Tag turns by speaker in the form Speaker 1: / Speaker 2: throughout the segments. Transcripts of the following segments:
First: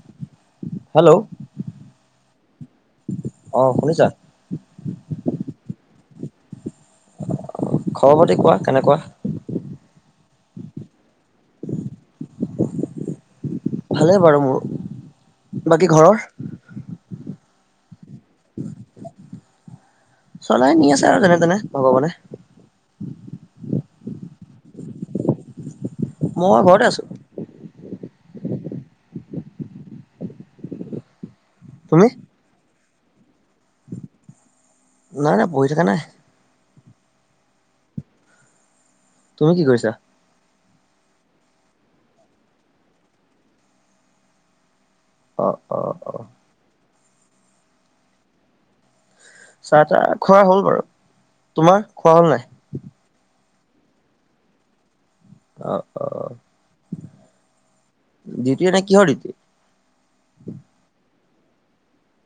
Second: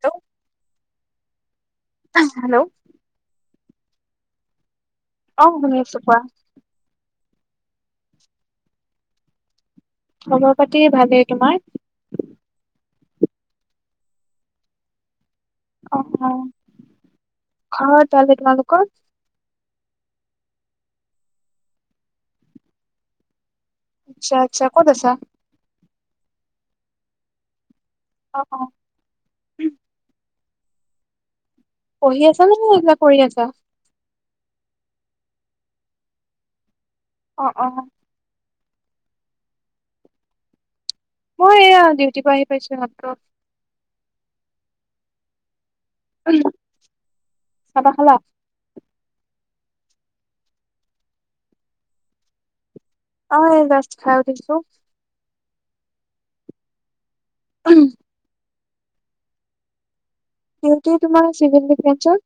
Speaker 1: Hello
Speaker 2: hello
Speaker 1: আহ hello
Speaker 2: অ' শুনিছা?
Speaker 1: অ' শুনছো কোৱা।
Speaker 2: খবৰ পাতি কোৱা কেনেকুৱা?
Speaker 1: খবৰ পাতি ভালেই, তোমাৰ?
Speaker 2: ভালে বাৰু মোৰ, বাকী ঘৰৰ?
Speaker 1: ঘৰৰ ভালেই তোমালোকৰ?
Speaker 2: চলাই নি আছে আৰু যেনে তেনে ভগৱানে।
Speaker 1: আচ্ছা আচ্ছা ক'ত আছা?
Speaker 2: মই ঘৰতে আছো।
Speaker 1: আহ', অ'।
Speaker 2: তুমি
Speaker 1: পঢ়ি আছা নে কিবা কৰি আছা?
Speaker 2: নাই নাই পঢ়ি থকা নাই।
Speaker 1: অ' অ'।
Speaker 2: তুমি কি কৰিছা?
Speaker 1: মই এয়া ডিউটিৰ পৰা আহি পাইছো মাত্ৰ।
Speaker 2: অ'। অ অ
Speaker 1: উ চাহ তাহ খালা?
Speaker 2: চাহ তাহ খোৱা হল বাৰু তোমাৰ খোৱা হল নাই।
Speaker 1: অ' এই যাষ্ট খাই উঠিছো।
Speaker 2: আহ', অ'।
Speaker 1: উম।
Speaker 2: ডিউটি এনে কিহৰ ডিউটি
Speaker 1: ডিউটি তোমাৰ চিভেল ডিফেনছৰ।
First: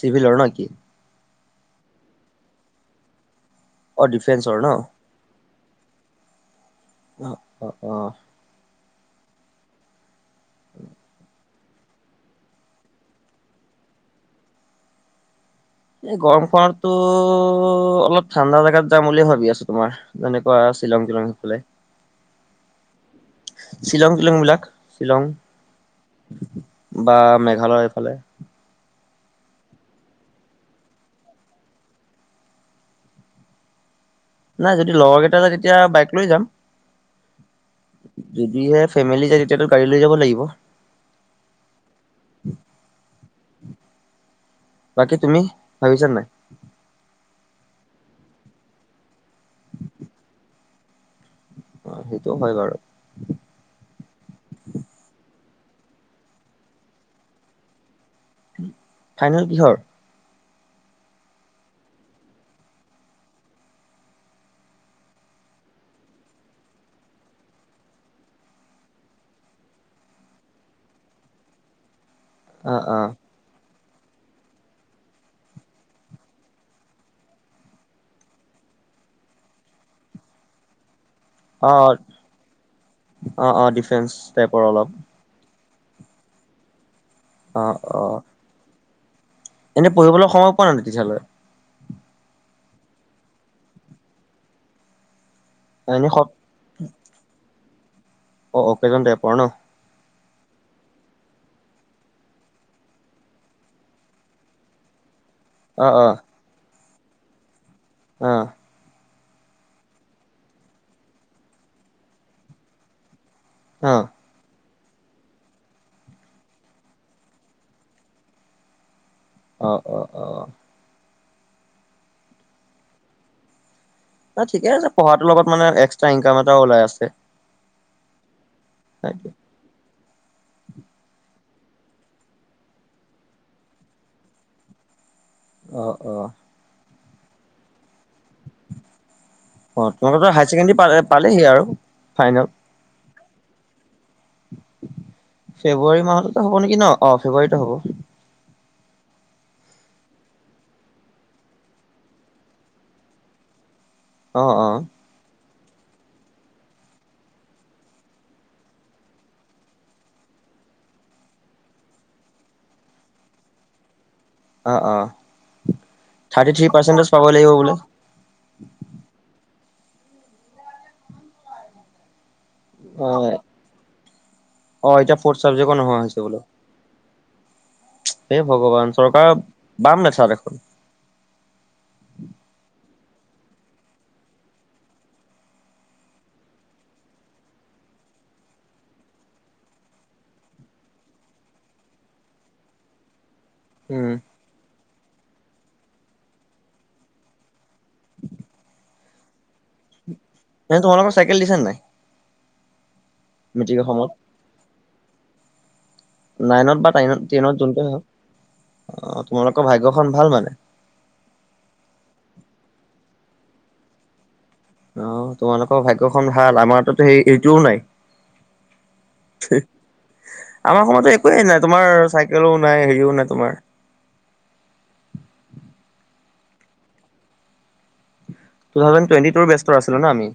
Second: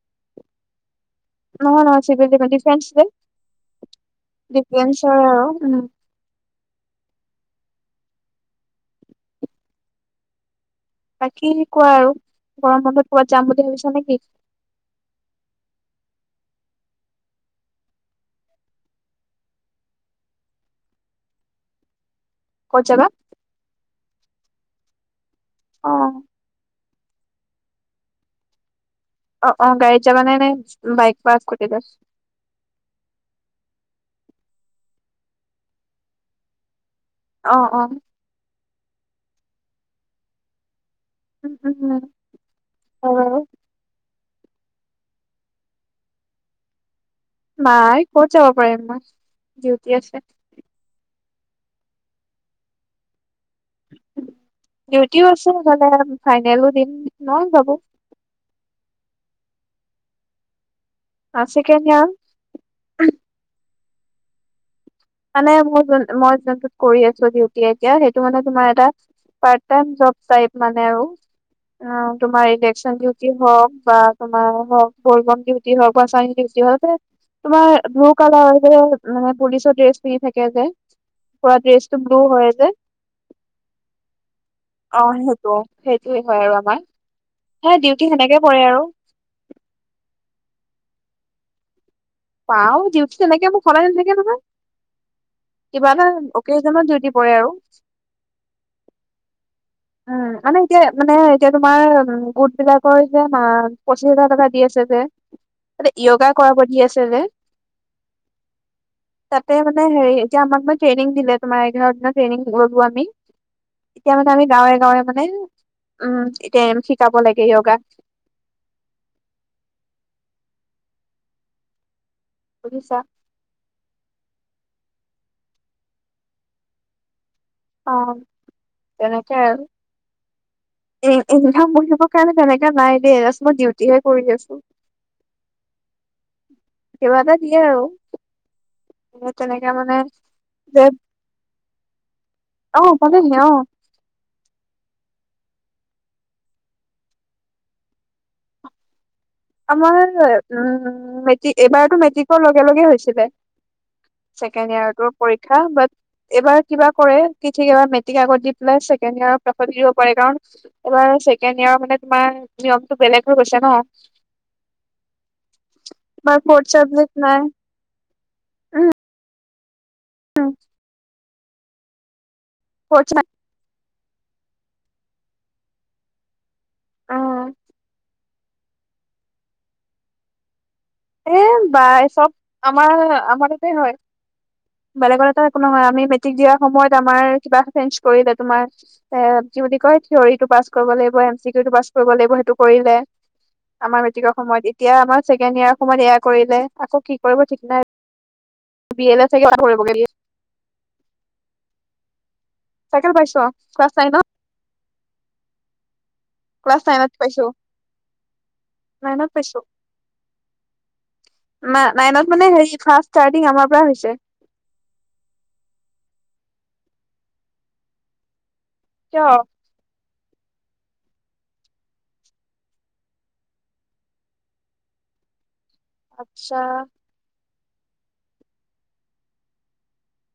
Speaker 2: চিভিলৰ ন কি?
Speaker 1: নহয় নহয় চিভেল ডিফেন, ডিফেন্স যে
Speaker 2: অ ডিফেন্সৰ ন
Speaker 1: ডিফেন্সৰ আৰু। উম।
Speaker 2: অ' অ' অ'।
Speaker 1: বাকী কোৱা আৰু গৰম বন্ধত ক'ৰবাত যাম বুলি ভাবিছা নেকি?
Speaker 2: এই গৰম খনতো অলপ ঠাণ্ডা জেগাত যাম বুলিয়ে ভাবি আছো তোমাৰ যেনেকুৱা শ্বিলং। [unintelligible]
Speaker 1: ক'ত যাবা?
Speaker 2: শ্বিলং তিলং বিলাক শ্বিলং
Speaker 1: অ
Speaker 2: বা মেঘালয়ৰফালে।
Speaker 1: অ' অ' গাড়ীত যাবা নে নাই বাইক বা স্কুটিলৈ।
Speaker 2: নাই যদি লগৰ কেইটা যায় তেতিয়া বাইক লৈ যাম।
Speaker 1: আহ', অ'।
Speaker 2: যদিহে ফেমিলি যায় তেতিয়াতো গাড়ী লৈ যাব লাগিব।
Speaker 1: উম, উম, উম, অ'।
Speaker 2: বাকী তুমি ভাবিছা নাই?
Speaker 1: নাই ক'ত যাব পাৰিম মই ডিউটি আছে।
Speaker 2: অ' সেইটো হয় বাৰু।
Speaker 1: ডিউটিও আছে মানে ফাইনেলো দিম নোৱাৰো যাব।
Speaker 2: ফাইনেল কিহৰ?
Speaker 1: আছিকে নিয়া। মানে মোৰ মই যোনটোত কৰি আছো ডিউটি এতিয়া সেইটো মানে তোমাৰ এটা part time job side type মানে আৰু তোমাৰ
Speaker 2: অ'
Speaker 1: ইলেকচন
Speaker 2: অ'।
Speaker 1: ডিউটি হওঁক। বা তোমাৰ হওঁক বলবম ডিউটি হওঁক বা চাইউটিচ হওঁক। তোমাৰ ঢৌ কালা যে মানে পুলিচৰ ড্ৰেছ পিন্ধি থাকে যে পৰা
Speaker 2: অ'
Speaker 1: ড্ৰেছটো ব্লু হয় যে
Speaker 2: অ' অ' ডিফেন্স টাইপৰ অলপ।
Speaker 1: অ' সেইটো। সেইটোয়ে হয় আৰু আমাৰ
Speaker 2: অ'
Speaker 1: হে ডিউটি
Speaker 2: অ'।
Speaker 1: সেনেকে পৰে আৰু
Speaker 2: এনে পঢ়িবলৈ সময় পোৱা নাই তেতিয়ালৈ?
Speaker 1: পাও ডিউটি তেনেকে মোক সদায় নেথাকে নহয়। কিবা এটা
Speaker 2: এনে সপ
Speaker 1: অকেজনত ডিউটি পৰে আৰু।
Speaker 2: অ' অ' অকেজন বেয়া পোৱা ন?
Speaker 1: উম মানে এতিয়া মানে এতিয়া তোমাৰ গোট বিলাকৰ যে পঁচিশ হেজাৰ টকা দি আছে যে।
Speaker 2: অ'
Speaker 1: য়োগা কৰাব দি আছে যে।
Speaker 2: আহ।
Speaker 1: তাতে মানে হেৰি এতিয়া আমাক মানে ট্ৰেইনিং দিলে তোমাৰ এঘাৰটা দি ট্ৰেইনিং ললো আমি
Speaker 2: অ'।
Speaker 1: এতিয়া মানে আমি। গাঁৱে গাঁৱে মানে উম, এতিয়া এম শিকাব লাগে য়োগা।
Speaker 2: অ' অ' অ' অ'।
Speaker 1: বুজিছা।
Speaker 2: ন ঠিকে আছে, পঢ়াটোৰ লগত মানে এক্সট্ৰা ইনকাম এটাও ওলাই আছে।
Speaker 1: অ' তেনেকে আৰু উ উ [unintelligible] কাৰণে তেনেককা নাই দেই এ মই ডিউটিহে কৰি আছো।
Speaker 2: অ' অ'।
Speaker 1: কিবা এটা দিয়ে আৰু তেনেকে
Speaker 2: অ'
Speaker 1: মানে
Speaker 2: তোমালোক হায়াৰ
Speaker 1: যে
Speaker 2: ছেকেণ্ডেৰী পালেহি আৰু ফাইনেল।
Speaker 1: অ পালেহি ন অ'।
Speaker 2: ফেব্ৰুৱাৰী মাহততো হ'ব নেকি ন অ' ফেব্ৰুৱাৰীত হ'ব।
Speaker 1: আমাৰ উম, মেট্ৰিক এইবাৰতো মেট্ৰিকৰ লগে লগে হৈছিলে।
Speaker 2: অ' অ'
Speaker 1: ছেকেণ্ড ইয়েৰৰ টো পৰীক্ষা। শ বাট এবাৰ কিবা কৰে কি ঠিক এবাৰ মেট্ৰিক আগত দি পেলাই ছেকেণ্ড ইয়াৰ পাছত দিব পাৰে, কাৰণ এইবাৰ ছেকেণ্ড ইয়াৰৰ কাৰণে তোমাৰ নিয়মটো বেলেগ হৈ গৈছে ন।
Speaker 2: অ' অ'
Speaker 1: তোমাৰ
Speaker 2: thirty
Speaker 1: fourth
Speaker 2: three
Speaker 1: subject
Speaker 2: percentage পাব
Speaker 1: নাই
Speaker 2: লাগিব বোলে।
Speaker 1: উম। ফৰ্থ নাই।
Speaker 2: অ' অ' এতিয়া ফ্ৰৰ্থ চাবজেক্ট নোহোৱা হৈছে বোলো।
Speaker 1: উম
Speaker 2: এ ভগৱান চৰকাৰ বাম নেচা দেখোন।
Speaker 1: এ বা চ'ব আমাৰ আমাৰ ততে হয়। বেলেগত এটা একো নহয়, আমি মেট্ৰিক দিয়া সময়ত আমাৰ কিবা চেঞজ কৰিলে তোমাৰ এ কি বুলি কয় থিয়ৰিটো পাছ কৰিব লাগিব, এম চি কিউ টো পাছ কৰিব লাগিব সেইটো কৰিলে, আমাৰ
Speaker 2: উম,
Speaker 1: মেট্ৰিক সময়ত এতিয়া আমাৰ ছেকেণ্ড ইয়াৰ সময়ত এয়াৰ কৰিলে আকৌ কি কৰিব ঠিক নাই। বি এল চাগে কৰিবগৈ।
Speaker 2: নে তোমালোকৰ চাইকেল দিছে নাই।
Speaker 1: চাইকেল পাইছো
Speaker 2: মেট্ৰিকৰ
Speaker 1: ক্লাছ নাইন
Speaker 2: সময়ত?
Speaker 1: ত।
Speaker 2: নাইনত বা টাইন টেনত যোনকে আহওক। অ' তোমালোকৰ ভাগ্যখন ভাল মানে।
Speaker 1: ন নাইনত মানে হ ফাৰ্ষ্ট ইচটাৰটিং আমাৰ পৰা হৈছে।
Speaker 2: আহ তোমালোকৰ ভাগ্যখন ভাল আমাৰতো সেই এইটোও নাই।
Speaker 1: কিয়
Speaker 2: আমাৰ সময়তো একোৱেই নাই, তোমাৰ চাইকেলো নাই, হেৰিও নাই তোমাৰ।
Speaker 1: আচ্ছা।
Speaker 2: টু থাউজে টুৱেটি টু ব্যস্তৰ আছিলো ন আমি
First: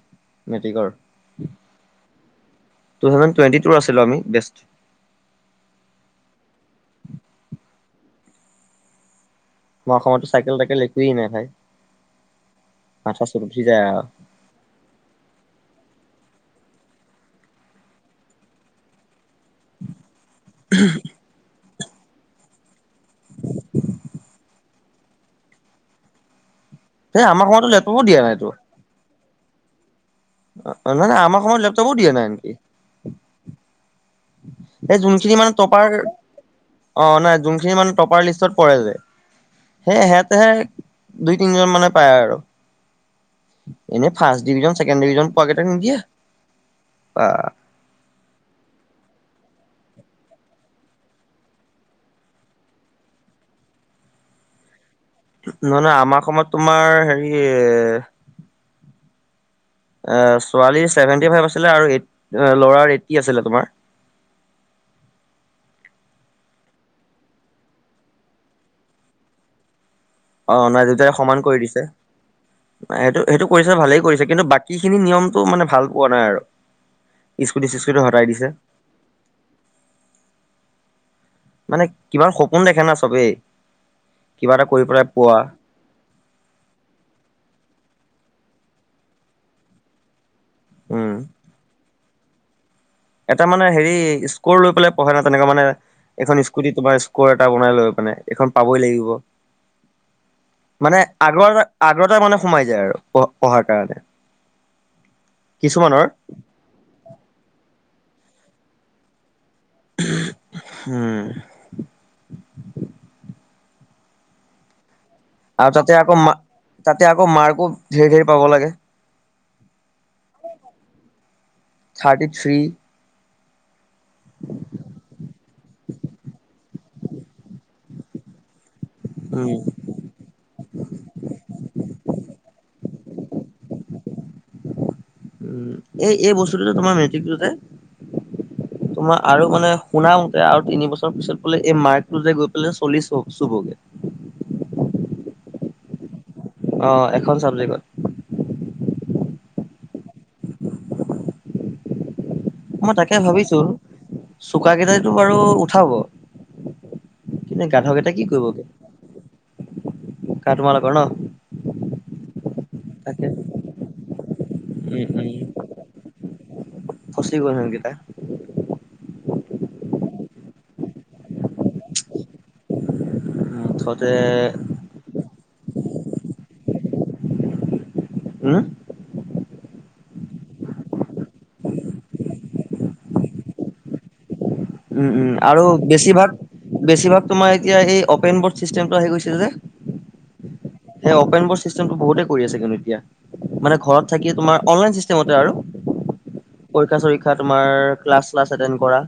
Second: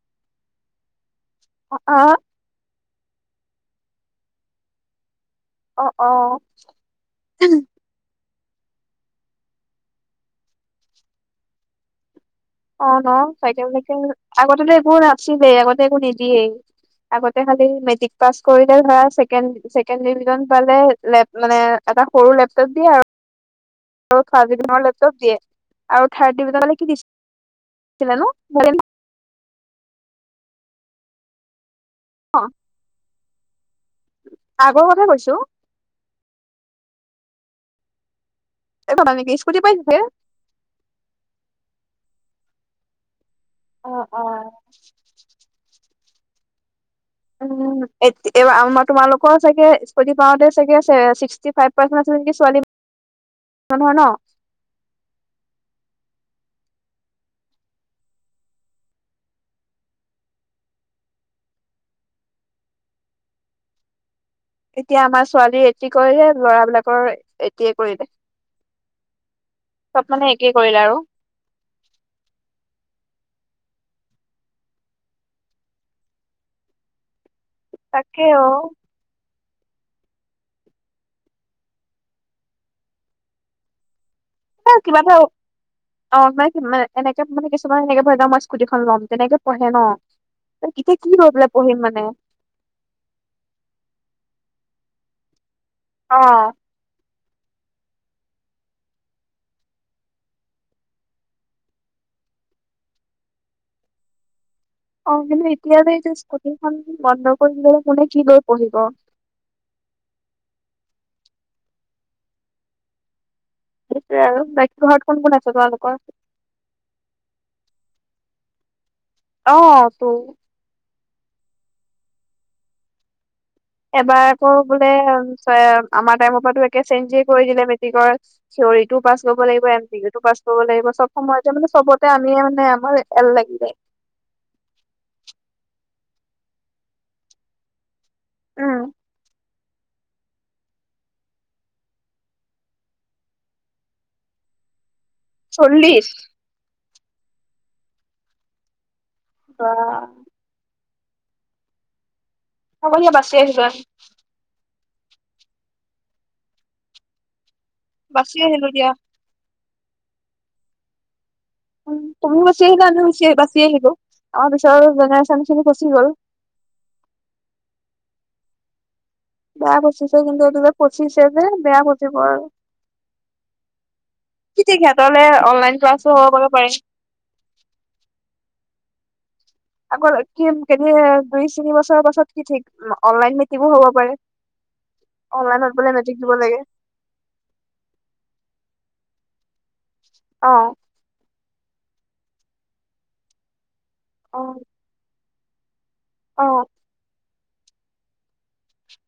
Speaker 2: মেট্ৰিকৰ।
Speaker 1: অ
Speaker 2: টু থাউজে টেটি ট আছিলো আমি বেষ্ট
Speaker 1: অ অ
Speaker 2: মই সময়তো চাইকেল তাইাকেল একোৱেই নাই ভাই
Speaker 1: অ ন
Speaker 2: মাথা চুল উঠি
Speaker 1: চাইকেল
Speaker 2: যায়
Speaker 1: চাইকেল
Speaker 2: আৰু।
Speaker 1: আগতে একো নাতিছিলেই আগতে একো নিদিয়েই আগতে খালি মেট্ৰিক পাছ কৰিলে ধৰা ছেকেণ্ড ডিভিজন পালে লেপ মানে এটা সৰু লেপটপ দিয়ে আৰু আৰু ফাৰ্ষ্ট ডিভিজনত লেপটপ দিয়ে, আৰু থাৰ্ড
Speaker 2: এই আমাৰ সময়তো লেপটপো দিয়া
Speaker 1: [unintelligible]
Speaker 2: অ' নহ নে আমাৰ সময়ত লেপটপো দিয়া নাই আনকি।
Speaker 1: আগৰ
Speaker 2: এই
Speaker 1: কথা কৈছো
Speaker 2: যোনখিনি মানে টপাৰ অ' নহ যোনখিনি মানে টপাৰ লিষ্টত। কৰে
Speaker 1: এই
Speaker 2: যে
Speaker 1: পালা নেকি স্কুটি পাইছে।
Speaker 2: সেই সিহঁতে দুই তিনিজন মানে পায় আৰু। এনেই ফাৰ্ষ্ট ডিভিজন ছেকেণ্ড ডিভিজন পোৱা কেইটাক নিদিয়ে। বা
Speaker 1: উম, আমাৰ তোমালোক াগ স্ চাগে সীষ্টি [unintelligible] ফাইভ পৰ্চেন্ত আছে নেকি ছোৱালী হয় ন
Speaker 2: নহ নহয় আমাৰ সময়ত তোমাৰ হেৰি ছোৱালী চেভেন্টি ফাইভ আছিলে আৰু ল'ৰাৰ এইটি [unintelligible] আছিলে তোমাৰ
Speaker 1: এতিয়া আমাৰ ছোৱালী এটি কৰিলে লৰাবিলাকৰ এইটোয়ে কৰিলে [unintelligible] একেই
Speaker 2: অ
Speaker 1: কৰিলে
Speaker 2: নাই
Speaker 1: আৰু
Speaker 2: দুইতাই সমান কৰি দিছে সেইটো সেইটো কৰিছে ভালেই কৰিছে কিন্তু বাকীখিনি নিয়মটো মানে ভাল পোৱা নাই আৰু স্কুটি চিস্কুটি
Speaker 1: তাকে
Speaker 2: সতাই
Speaker 1: অ
Speaker 2: দিছে মানে কিমান সপোন দেখে না চবেই কৰি
Speaker 1: কিবা
Speaker 2: পেলাই
Speaker 1: এটা
Speaker 2: পোৱা
Speaker 1: অে এনেকে মানে কিছুমান এনে ভদ মই স্কুটিখন ল'ম তেনেকে পঢ়ে ন ত কেতিয়া কি
Speaker 2: উম
Speaker 1: লৈ পেলাই পঢ়িম মানে
Speaker 2: এটা মানে হেৰি স্কৰ লৈ পেলাই পঢ়া নাই তেনেকুৱা মানে
Speaker 1: অ
Speaker 2: এখন স্কুটি তোমাৰ ক এটা বনাই লৈ মানে এইখন পাবই লাগিব মানে আগৰ আগতে মানে সোমাই যায় আৰু পঢ পঢ়াৰ কাৰণে
Speaker 1: অ কিন্তু এতিয়াটো
Speaker 2: কিছুমানৰ।
Speaker 1: যে স্কুটিখন বন্ধ কৰি ললে কোনে কি লৈ পঢ়িব
Speaker 2: হম
Speaker 1: আৰু বাকী ঘ
Speaker 2: আৰু তাতে আকৌ মা তাতে আকৌ মাৰ্কো ধেৰি ধেৰি পাব লাগে
Speaker 1: অ ত
Speaker 2: থাৰ্টি থ্ৰী
Speaker 1: এবাৰ আকৌ বোলে আমাৰ টাইমৰ পৰা একে চেঞ্জে কৰি দিলে মেট্ৰিকৰ থৰ টো পাছ কৰিব
Speaker 2: উম
Speaker 1: লাগিব এম চি ই টো পাছ কৰিব লাগিব সব সময়তে মানে চবতে আমিয়ে মানে আমাৰ এল লাগি [unintelligible] জাই
Speaker 2: উ, এই-এই বস্তুটোতে তোমাৰ মেট্ৰিকটোতে
Speaker 1: উম
Speaker 2: তোমাৰ আৰু মানে শুনাওতে আৰু তিন বছৰ পিছত বোলে এই মাৰ্কটো যে গৈ পেলাই চলিছ চুবগে
Speaker 1: চল্লিশ
Speaker 2: অ, এখন চাবজেক্টত
Speaker 1: আহ, হ'ব
Speaker 2: মই
Speaker 1: দিয়া
Speaker 2: তাকে
Speaker 1: বাচি
Speaker 2: ভাবিছো
Speaker 1: আহিলো
Speaker 2: [unintelligible] কেইটাই বাৰু উঠাব কিন্তু, গাধকেইটা কি
Speaker 1: বাচি
Speaker 2: কৰিবগে
Speaker 1: আহিলো দিয়া
Speaker 2: কাৰ তোমালোকৰ ন?
Speaker 1: উ, তুমিও বাচি আহিলা আমিও
Speaker 2: তাকে
Speaker 1: আহ বাচি আহিলো আমাৰ পিচৰৰ জেনেৰেশ্যন খিনি গুচি গ'ল
Speaker 2: ফছি গল হিহঁত কি ত [unintelligible]
Speaker 1: বেয়া পছিছে কিন্তু এইটো পচিছে যে বেয়া পচিব আৰু
Speaker 2: মুঠতে
Speaker 1: কেতলে অনলাইন ক্লাছো হ'ব পাব পাৰে।
Speaker 2: হম
Speaker 1: আগ কি কেনে দুই তিনি বছৰৰ পাছত কি ঠিক অনলাইন [unintelligible] হ'ব পাৰে। [inaudible]
Speaker 2: উম আৰু
Speaker 1: অনলাইনত বোলে মেট্ৰিক
Speaker 2: বেছিভাগ
Speaker 1: দিব লাগে
Speaker 2: বেছিভাগ তোমাৰ এতিয়া এই অপেন বৰ্ড চিষ্টেমটো আহি গৈছে যে
Speaker 1: অ
Speaker 2: সেই অপেন ব [unintelligible] বহুতে কৰি আছে কিন্তু এতিয়া মানে ঘৰত থাকি
Speaker 1: অ
Speaker 2: তোমাৰ অনলাইন চিষ্টেমতে আৰু,
Speaker 1: অ
Speaker 2: পৰী তোমাৰ স্কাছ চাচ এতেনদ কৰা,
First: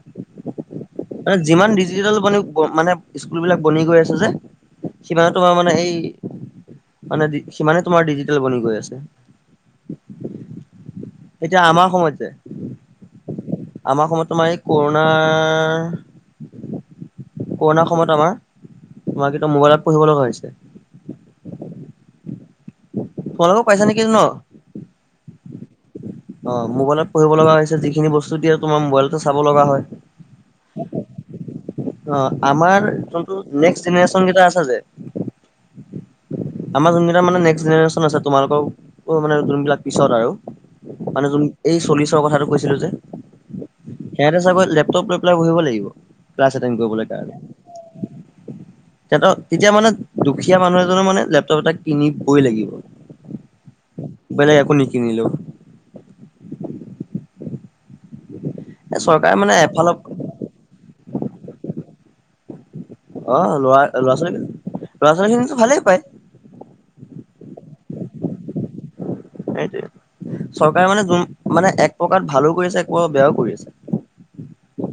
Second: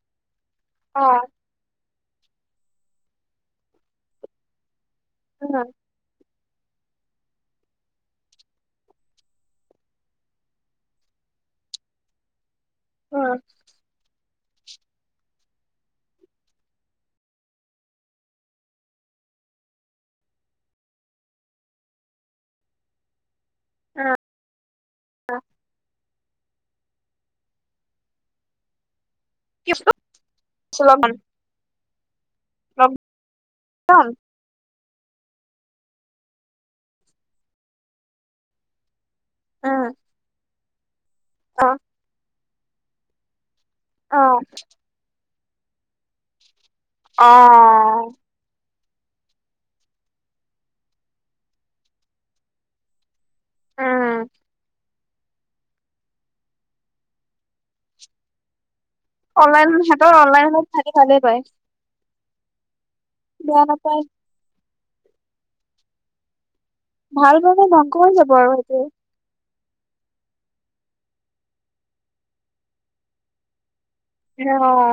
Speaker 1: অ
Speaker 2: যিমান মান মানে স্কুল বিলাক বনি গৈ আছে যে সিমানে তোমাৰ
Speaker 1: উম
Speaker 2: মানে এই মানে সিমানে তোমাৰ ডিজিটেল বনি গৈ আছে। এতিয়া আমাৰ সময়ত যে
Speaker 1: উম,
Speaker 2: আমাৰ সময়ত তোমাৰ এই কৰোনা কৰণাৰ সময়ত আমাৰ মোবাইলত পঢ়িব লগা হৈছে। তোমালোকো [unintelligible] পাইছা নেকি
Speaker 1: উম
Speaker 2: ন?
Speaker 1: [inaudible]
Speaker 2: অ, মোবাইলত পঢ় লগা হৈছে যিখিনি বস্তু দিয়ে তোমাৰ মোবাইল চাব লগা
Speaker 1: কি
Speaker 2: হয়।
Speaker 1: লকডাউন
Speaker 2: অ' আমাৰ যোনটো নেক্স জেনেৰেশ্যন কেইটা আছে য আমাৰ যোনকেইটা মানে জনেশন আছে, তোমালোকৰ মানে যোনবিলাক
Speaker 1: উম
Speaker 2: পিছত আৰু মানে যোন
Speaker 1: অ
Speaker 2: এই চল্লিছৰ কথাটো কৈছিলো যে
Speaker 1: অ
Speaker 2: সিহতে চাগৈ লেপটপ [unintelligible] লাগিব ক্লাছ এটেণ্ড কৰিবলৈ কাৰণে।
Speaker 1: অ'।
Speaker 2: [unintelligible] তেতিয়া মানে দুখীয়া মানুহ এজনৰ মানে লেপটপ এটা কিনিবই লাগিব।
Speaker 1: উম
Speaker 2: বলে একাকো নিকি নিলো মানে
Speaker 1: অনলাইন
Speaker 2: এফালৰ
Speaker 1: সিহঁতৰ অনলাইনত থাকি ভালেই পায়।
Speaker 2: আহ
Speaker 1: বেয়া নাপায়
Speaker 2: ল'ৰা-ল'ৰা-ছোৱালী, ল'ৰা-ছোৱালী খিনিতো ভালেই পায়।
Speaker 1: ভাল মানে ধংসহৈ যাব আৰু সেইটোৱে।
Speaker 2: সেইটয়ে চৰকাৰে মানে যোন মানে এক প্ৰকাৰ ভালো কৰিছে। এক প্ৰকাৰ বেয়াও কৰি আছে।
Speaker 1: অ'।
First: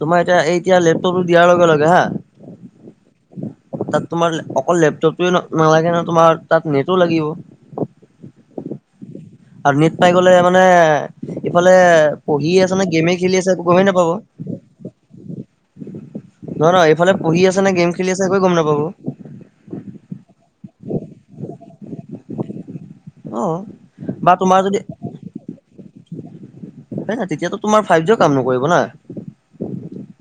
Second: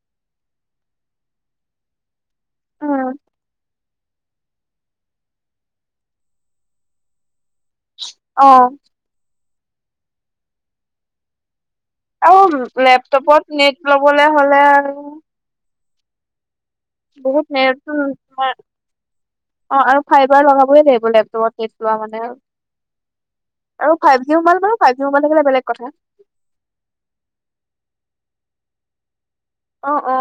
Speaker 2: তোমাৰ এতিয়া এই এতিয়া লেপটপটো দিয়াৰ লগে-লগে হা
Speaker 1: উম।
Speaker 2: তাত তোমাৰ অকল লেপটপে নালাগে ন তোমাৰ তাত নেটো লাগিব।
Speaker 1: অ'।
Speaker 2: আৰু নীট পাই গ'লে মানে ইফালে পঢ়ি
Speaker 1: আৰু
Speaker 2: আছে নে গেমে খেলি
Speaker 1: লেপটপত
Speaker 2: আছে, এক
Speaker 1: নেট
Speaker 2: গমেই নাপাব।
Speaker 1: লবলে হ'লে আৰু
Speaker 2: নহয় নহয় এইফালে পঢ়ি
Speaker 1: বহুত
Speaker 2: আছে নে
Speaker 1: হেন
Speaker 2: গেম খেলি আছে একোৱে
Speaker 1: তোমাৰ
Speaker 2: গম নাপাব অ।
Speaker 1: অ' আৰু খাই বাৰ লগাবই লাগিব লেপটপ [unintelligible] লোৱা মানে। আৰু ফাইভ
Speaker 2: বা
Speaker 1: জি
Speaker 2: তোমাৰ
Speaker 1: মোবাইল
Speaker 2: যদি
Speaker 1: বাৰু ফাইভ জি মোবাইল থাকিলে বেলেগ কথা।
Speaker 2: হয় নাই তেতিয়াটো তোমাৰ ফাইভ জি' কাম নকৰিব না।
Speaker 1: অ', অ'।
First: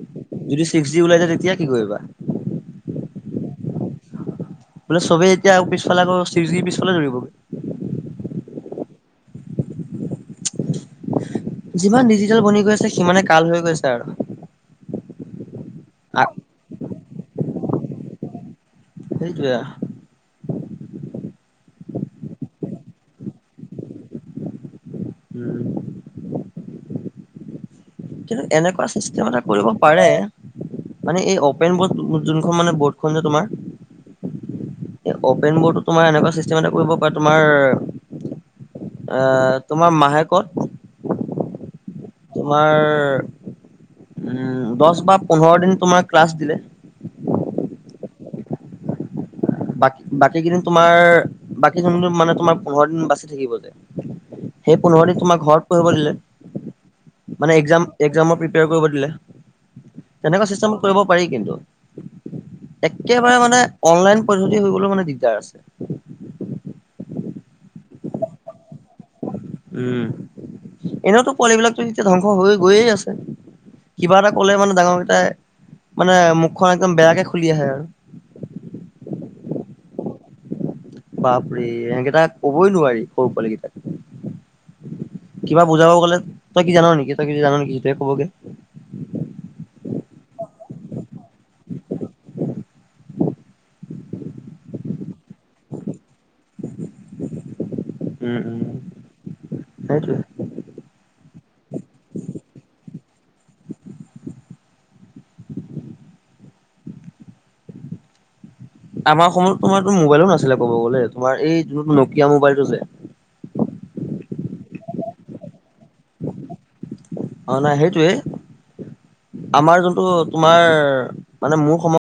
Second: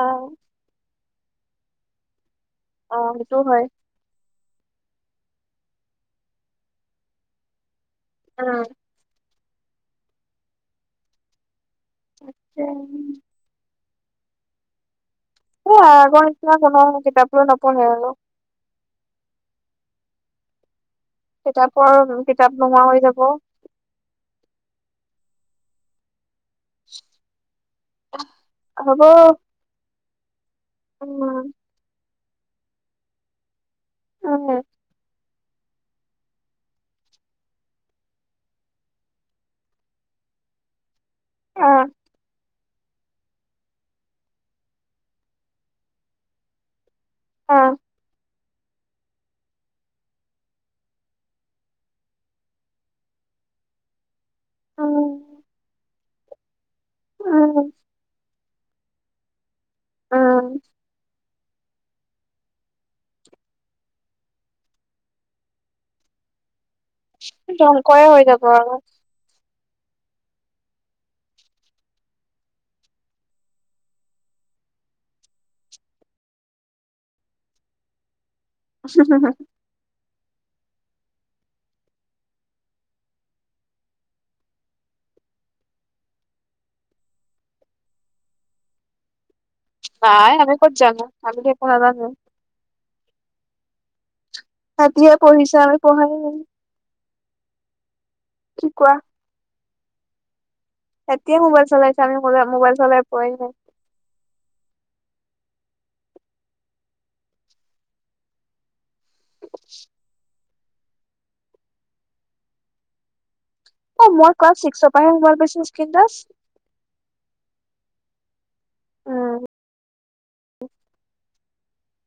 Speaker 2: যদি ছিক্স ওলাই যায় তেতিয়া কি কৰিবা?
Speaker 1: অ' সেইটো হয়।
Speaker 2: বোলে চবেই এতিয়া ঔ পিছফালে আকৌ চিজিঙ পিছফালে দৌৰিবগৈ। যিমান ডিজিটেল বনি গৈ আছে সিমানে কাল হৈ গৈ আছে আৰু।
Speaker 1: এ আগৰ নিচিনা কোনো কিতাপ লই নপঢ়ে আৰু।
Speaker 2: হেইটোয়ে।
Speaker 1: কিতাপৰ কিতাপ নোহোৱা হৈ যাব।
Speaker 2: উম।
Speaker 1: [inaudible]
Speaker 2: কিন্তু এনেকুৱা
Speaker 1: হ'ব
Speaker 2: চিষ্টেম এটা কৰিব পাৰে মানে এই
Speaker 1: উম
Speaker 2: অপেন ব যোনখন মানে বৰ্ডখন যে তোমাৰ
Speaker 1: হম হম।
Speaker 2: এই অপেন বটো তোমাৰ এনেকুৱা চিষ্টেম এটা কৰিব পাৰে তোমাৰ এ তোমাৰ মাহে কত
Speaker 1: অ'।
Speaker 2: তোমাৰ উম দহ বা পোন্ধৰ দিন তোমাৰ ক্লাছ দিলে
Speaker 1: অ'।
Speaker 2: বাকী বাকী কেইদিন তোমাৰ বাকী [unintelligible] মানে তোমাৰ পোন্ধৰ দিন বাচি থাকিব যে সেই পোন্ধৰ দিন
Speaker 1: উম
Speaker 2: তোমাক ঘৰত পঢ়িব দিলে। মানে
Speaker 1: উম
Speaker 2: এক্জাম একজামৰ প্ৰিপেয়াৰ কৰিব দিলে
Speaker 1: উম
Speaker 2: তেনেকুৱা চিষ্টেমট কৰিব পাৰি কিন্তু একেবাৰে মানে অনলাইন পদ্ধতি হৈ গলে মানে দিগদাৰ আছে।
Speaker 1: ধ্বংসয়ে হৈ যাব আৰু
Speaker 2: উম, এনেওতো পোৱালী বিলাকতো এতিয়া ধ্বংস হৈ গৈয়ে আছে। কিবা এটা কলে মানে ডাঙৰকেইটাই মানে মুখখন একদম বেয়াকে খুলি আহে আৰু।
Speaker 1: হ হু হ
Speaker 2: বাপৰে ইহঁতকেটাক কবই নোৱাৰি সৰু পোৱালি কেইটাক। কিবা বুজাব গ'লে তই কি জান নেকি তই কি জান নেকি সেইটোহে ক'বগে।
Speaker 1: নাই আমি ক'ত জানো আমি টো একো নাজানো। সিহঁতে পঢ়িছে আমি পঢ়াই নাই।
Speaker 2: উম
Speaker 1: কি
Speaker 2: উম, সেইটোৱে।
Speaker 1: এতিয়ে মোবাইল চলাইছো আমি মোবাই মোবাইল চলাই পোৱাই নাই।
Speaker 2: আমাৰ সময়ত তোমাৰতো মোবাইলো নাছিলে ক'ব গ'লে তোমাৰ এই যোনটো নকিয়া মোবাইলটো যে
Speaker 1: অ' মই ক্লাছ চিক্সৰ পৰাহে মবাইল পাইছো স্ক্ৰীন তাচ।
Speaker 2: অ' নাই সেইটোৱে, আমাৰ যোনটো তোমাৰ মানে মোৰ সময়